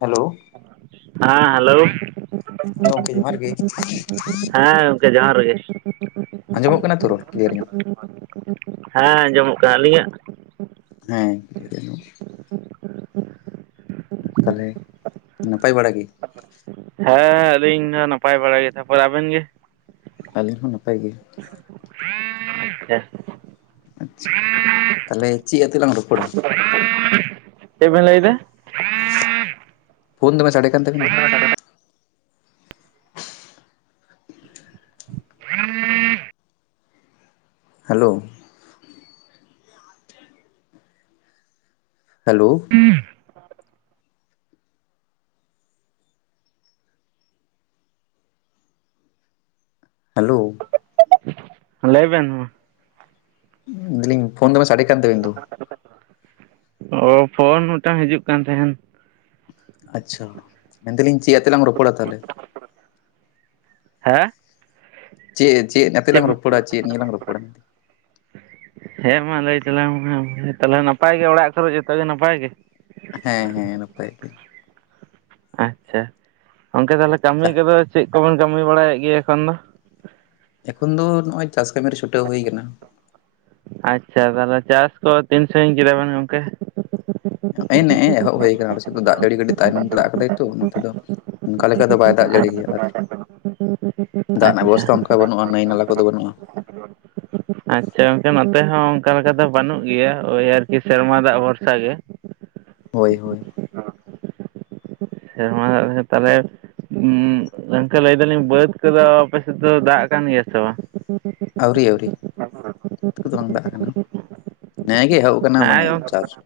Hello ᱦᱮᱸ hello, ᱦᱮᱸ ᱜᱚᱝᱠᱮ ᱡᱚᱦᱟᱨ ᱜᱮ ᱦᱮᱸ᱾ ᱡᱚᱦᱟᱨ ᱜᱮ᱾ ᱟᱸᱡᱚᱢᱚᱜ ᱠᱟᱱᱟ ᱛᱚ ᱨᱚᱲ ᱠᱞᱤᱭᱟᱨ ᱧᱚᱜ᱾ ᱦᱮᱸ ᱟᱸᱡᱚᱢᱚᱜ ᱠᱟᱱᱟ ᱟᱹᱞᱤᱧᱟᱜ᱾ ᱦᱮᱸ [inaudible] ᱛᱟᱦᱚᱞᱮ ᱱᱟᱯᱟᱭ ᱵᱟᱲᱟ ᱜᱮ᱾ ᱦᱮᱸ ᱟᱞᱤᱧ ᱫᱚ ᱱᱟᱯᱟᱭ ᱵᱟᱲᱟ ᱜᱮ ᱛᱟᱯᱚᱨᱮ ᱟᱵᱮᱱ ᱜᱮ᱾ ᱟᱹᱞᱤᱧ ᱦᱚᱸ ᱱᱟᱯᱟᱭ ᱜᱮ᱾ [inaudible] ᱟᱪᱪᱷᱟ ᱛᱟᱦᱚᱞᱮ ᱪᱮᱫ ᱟᱛᱮ ᱞᱟᱝ ᱨᱚᱯᱚᱲᱟ᱾ ᱮᱫ ᱵᱮᱱ ᱞᱟ. ᱭ ᱮᱫᱟ᱾ ᱯᱷᱳᱱ ᱫᱚᱢᱮ ᱥᱟᱰᱮ ᱠᱟᱱ ᱛᱟᱵᱤᱱ ᱫᱚ᱾ ᱦᱮᱞᱳ ᱦᱮᱞᱳ ᱦᱮᱸ ᱦᱮᱞᱳ ᱞᱟᱹᱭ ᱵᱮᱱ ᱢᱟ᱾ ᱢᱮᱱᱮᱫᱟᱞᱤᱧ ᱯᱷᱳᱱ ᱫᱚᱢᱮ ᱥᱟᱰᱮ ᱠᱟᱱ ᱛᱟᱵᱮᱱ ᱫᱚ᱾ ᱚ ᱯᱷᱳᱱ ᱢᱤᱫᱴᱟᱝ ᱦᱤᱡᱩᱜ ᱠᱟᱱ ᱛᱟᱦᱮᱱ᱾ ᱟᱪᱪᱷᱟ ᱢᱮᱱᱮᱫᱟᱞᱤᱧ ᱪᱮᱫ ᱟᱛᱮ ᱞᱟᱝ ᱨᱚᱯᱚᱲᱟ ᱛᱟᱦᱚᱞᱮ᱾ ᱦᱮᱸ ᱪᱮᱫ ᱪᱮᱫ ᱟᱛᱮ ᱞᱟᱝ ᱨᱚᱯᱚᱲᱟ ᱪᱮᱫ ᱱᱤᱭᱟᱹ ᱞᱟᱝ ᱨᱚᱯᱚᱲᱟ᱾ ᱦᱮᱸ ᱢᱟ ᱞᱟᱹᱭ ᱛᱟᱞᱟᱝ ᱟᱢ ᱜᱮ, ᱛᱟᱦᱞᱮ ᱱᱟᱯᱟᱭ ᱜᱮ ᱚᱲᱟᱜ ᱠᱚᱨᱮ ᱡᱚᱛᱚ ᱜᱮ ᱱᱟᱯᱟᱭ ᱜᱮ᱾ ᱦᱮᱸ ᱦᱮᱸ ᱱᱟᱯᱟᱭ ᱜᱮ᱾ ᱟᱪᱪᱷᱟ, ᱜᱚᱝᱠᱮ ᱛᱟᱦᱚᱞᱮ ᱠᱟᱹᱢᱤ ᱟᱪᱪᱷᱟ ᱠᱚᱫᱚ ᱪᱮᱫ ᱠᱚᱵᱮᱱ ᱠᱟᱹᱢᱤ ᱵᱟᱲᱟᱭᱮᱫ ᱜᱮᱭᱟ ᱮᱠᱷᱚᱱ ᱫᱚ᱾ ᱮᱠᱷᱚᱱ ᱫᱚ ᱱᱚᱜᱚᱭ ᱪᱟᱥ ᱠᱟᱹᱢᱤ ᱨᱮ ᱪᱷᱩᱴᱟᱹᱣ ᱦᱩᱭ ᱟᱠᱟᱱᱟ᱾ ᱟᱪᱪᱷᱟ ᱛᱟᱦᱚᱞᱮ ᱪᱟᱥ ᱠᱚ ᱥᱟᱸᱜᱤᱧ ᱠᱮᱫᱟ ᱵᱮᱱ ᱜᱚᱝᱠᱮ᱾ [inaudible] ᱮ ᱱᱮᱜᱼᱮ ᱮᱦᱚᱵ ᱦᱩᱭ ᱟᱠᱟᱱᱟ ᱟᱞᱮ ᱥᱮᱫ ᱫᱚ ᱫᱟᱜ ᱡᱟᱹᱲᱤ ᱠᱟᱹᱴᱤᱡ ᱛᱟᱭᱱᱚᱢ ᱛᱮ ᱫᱟᱜ ᱠᱟᱫᱟᱭ ᱛᱚ ᱱᱚᱛᱮ ᱫᱚ᱾ ᱚᱱᱠᱟ ᱞᱮᱠᱟ ᱫᱚ ᱵᱟᱭ ᱫᱟᱜ ᱡᱟᱲᱤ ᱜᱮᱭᱟ ᱟᱨ [inaudible] ᱫᱟᱜ ᱨᱮᱱᱟᱜ ᱵᱮᱵᱚᱥᱛᱷᱟ ᱚᱱᱠᱟ ᱵᱟᱹᱱᱩᱜᱼᱟ ᱱᱟᱹᱭ ᱱᱟᱞᱟ ᱠᱚᱫᱚ ᱵᱟᱹᱱᱩᱜᱼᱟ᱾ [inaudible] ᱟᱪᱪᱷᱟ ᱜᱚᱝᱠᱮ ᱱᱚᱛᱮ ᱦᱚᱸ ᱚᱱᱠᱟ ᱞᱮᱠᱟ ᱫᱚ ᱵᱟᱹᱱᱩᱜ ᱜᱮᱭᱟ ᱳᱭ ᱟᱨᱠᱤ ᱥᱮᱨᱢᱟ ᱫᱟᱜ ᱵᱷᱚᱨᱥᱟ ᱜᱮ᱾ ᱦᱳᱭ ᱦᱳᱭ᱾ ᱥᱮᱨᱢᱟ ᱫᱟᱜ [inaudible] ᱛᱟᱦᱚᱞᱮ᱾ ᱩᱜᱸ ᱜᱚᱢᱠᱮᱹ ᱞᱟᱹᱭ ᱫᱟᱞᱤᱧ ᱵᱟᱹᱫᱽ ᱠᱚᱫᱚ ᱟᱯᱮ ᱥᱮᱫ ᱫᱚ ᱫᱟᱜ ᱠᱟᱱ ᱜᱮᱭᱟ ᱥᱮ ᱵᱟᱝ? ᱟᱹᱣᱨᱤ ᱟᱹᱣᱨᱤ ᱵᱟᱹᱫᱽ ᱠᱚᱫᱚ ᱵᱟᱝ ᱫᱟᱜ ᱟᱠᱟᱱᱟ ᱱᱮᱜ-ᱮ ᱜᱮ ᱮᱦᱚᱵ ᱟᱠᱟᱱᱟ ᱢᱟᱱᱮ ᱦᱮᱸ ᱪᱟᱥ ᱜᱚᱝᱠᱮ ᱾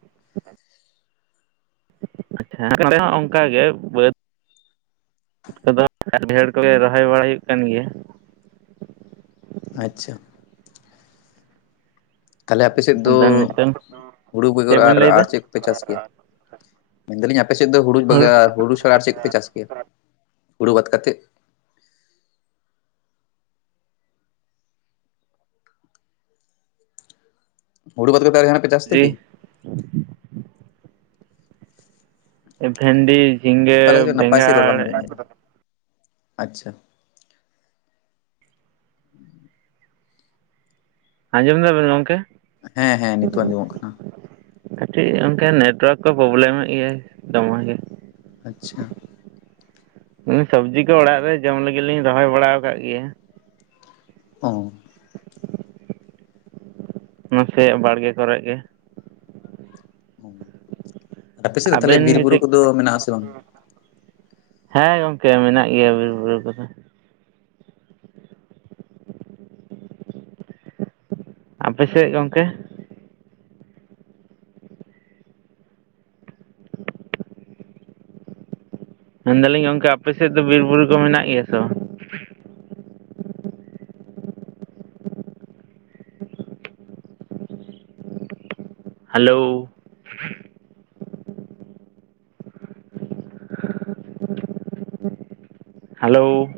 ᱟᱪᱪᱷᱟ [inaudible] ᱦᱚᱸ ᱚᱱᱠᱟ ᱜᱮ ᱵᱟᱹᱫᱽ ᱠᱚᱫᱚ ᱰᱷᱮᱨ ᱠᱚᱞᱮ ᱨᱚᱦᱚᱭ ᱵᱟᱲᱟᱭ ᱦᱩᱭᱩᱜ ᱠᱟᱱ ᱜᱮᱭᱟ ᱾ ᱟᱪᱪᱷᱟ ᱾ ᱛᱟᱦᱚᱞᱮ ᱟᱯᱮ ᱥᱮᱫ ᱫᱚ ᱟᱫᱚ ᱱᱤᱛᱚᱝ ᱦᱩᱲᱩ ᱵᱮᱜᱚᱨ ᱪᱮᱫ ᱟᱨ ᱵᱮᱱ ᱞᱟᱹᱭ ᱮᱫᱟ ᱟᱨ ᱪᱮᱫ ᱠᱚᱯᱮ ᱪᱟᱥ ᱜᱮᱭᱟ? ᱢᱮᱱᱫᱟᱞᱤᱧ ᱟᱯᱮ ᱥᱮᱫ ᱫᱚ ᱦᱩᱲᱩ ᱦᱳᱲᱳ ᱵᱟᱜᱟ ᱦᱩᱲᱩ ᱪᱷᱟᱲᱟ ᱟᱨ ᱪᱮᱫ ᱠᱚᱯᱮ ᱪᱟᱥ ᱜᱮᱭᱟ ᱦᱩᱲᱩ ᱵᱟᱫ ᱠᱟᱛᱮᱫ? ᱦᱩᱲᱩ ᱵᱟᱫ ᱠᱟᱛᱮ ᱟᱨᱚ ᱡᱟᱦᱟᱱᱟᱜ ᱯᱮ ᱪᱟᱥ ᱛᱮ ᱡᱤ ᱠᱤ? ᱵᱷᱮᱱᱰᱤ, ᱡᱷᱤᱸᱜᱟᱹ, ᱚᱠᱟ ᱞᱮᱠᱟ ᱪᱚ ᱱᱟᱯᱟᱭ ᱥᱮᱫ ᱨᱚᱲ ᱵᱮᱸᱜᱟᱲ ᱵᱟᱝ ᱾ ᱟᱸᱡᱚᱢᱚᱜ ᱠᱟᱱᱟ ᱟᱪᱪᱷᱟ ᱾ ᱟᱸᱡᱚᱢ ᱮᱫᱟ ᱵᱮᱱ ᱜᱚᱢᱠᱮ? ᱦᱮᱸ ᱦᱮᱸ ᱱᱤᱛᱚᱜ ᱟᱸᱡᱚᱢᱚᱜ ᱠᱟᱱᱟ ᱾ ᱠᱟᱹᱴᱤᱡ ᱚᱱᱠᱟ ᱱᱮᱴᱳᱣᱟᱨᱠ ᱠᱚ ᱯᱨᱚᱵᱞᱮᱢ ᱮᱫ ᱜᱮᱭᱟᱭ ᱫᱚᱢᱮ ᱜᱮ ᱾ ᱟᱪᱪᱷᱟ ᱾ ᱥᱚᱵᱡᱤ ᱠᱚ ᱚᱲᱟᱜ ᱨᱮ ᱡᱚᱢ ᱞᱟᱹᱜᱤᱫ ᱞᱤᱧ ᱨᱚᱦᱚᱭ ᱵᱟᱲᱟ ᱠᱟᱜ ᱜᱮᱭᱟ ᱾ ᱚ ᱾ ᱱᱟᱥᱮ ᱵᱟᱲᱜᱮ ᱠᱚᱨᱮ ᱜᱮ ᱾ ᱟᱯᱮ ᱥᱮᱫ ᱫᱚ ᱛᱟᱦᱞᱮ ᱟᱵᱮᱱ ᱵᱤᱨ ᱜᱮ ᱵᱩᱨᱩ ᱪᱮᱫ ᱠᱚᱫᱚ ᱢᱮᱱᱟᱜ ᱟᱥᱮ ᱵᱟᱝ? ᱦᱮᱸ ᱜᱚᱝᱠᱮ ᱢᱮᱱᱟᱜ ᱜᱮᱭᱟ ᱵᱤᱨ ᱵᱩᱨᱩ ᱠᱚᱫᱚ ᱾ ᱟᱯᱮ ᱥᱮᱫ ᱜᱚᱝᱠᱮ? ᱢᱮᱱᱫᱟᱞᱤᱧ ᱜᱚᱝᱠᱮ ᱟᱯᱮ ᱥᱮᱫ ᱫᱚ ᱵᱤᱨ ᱵᱩᱨᱩ ᱠᱚ ᱢᱮᱱᱟᱜ ᱜᱮᱭᱟ ᱥᱮ ᱵᱟᱝ? ᱦᱮᱞᱳ ᱾ ᱦᱮᱞᱳ ᱾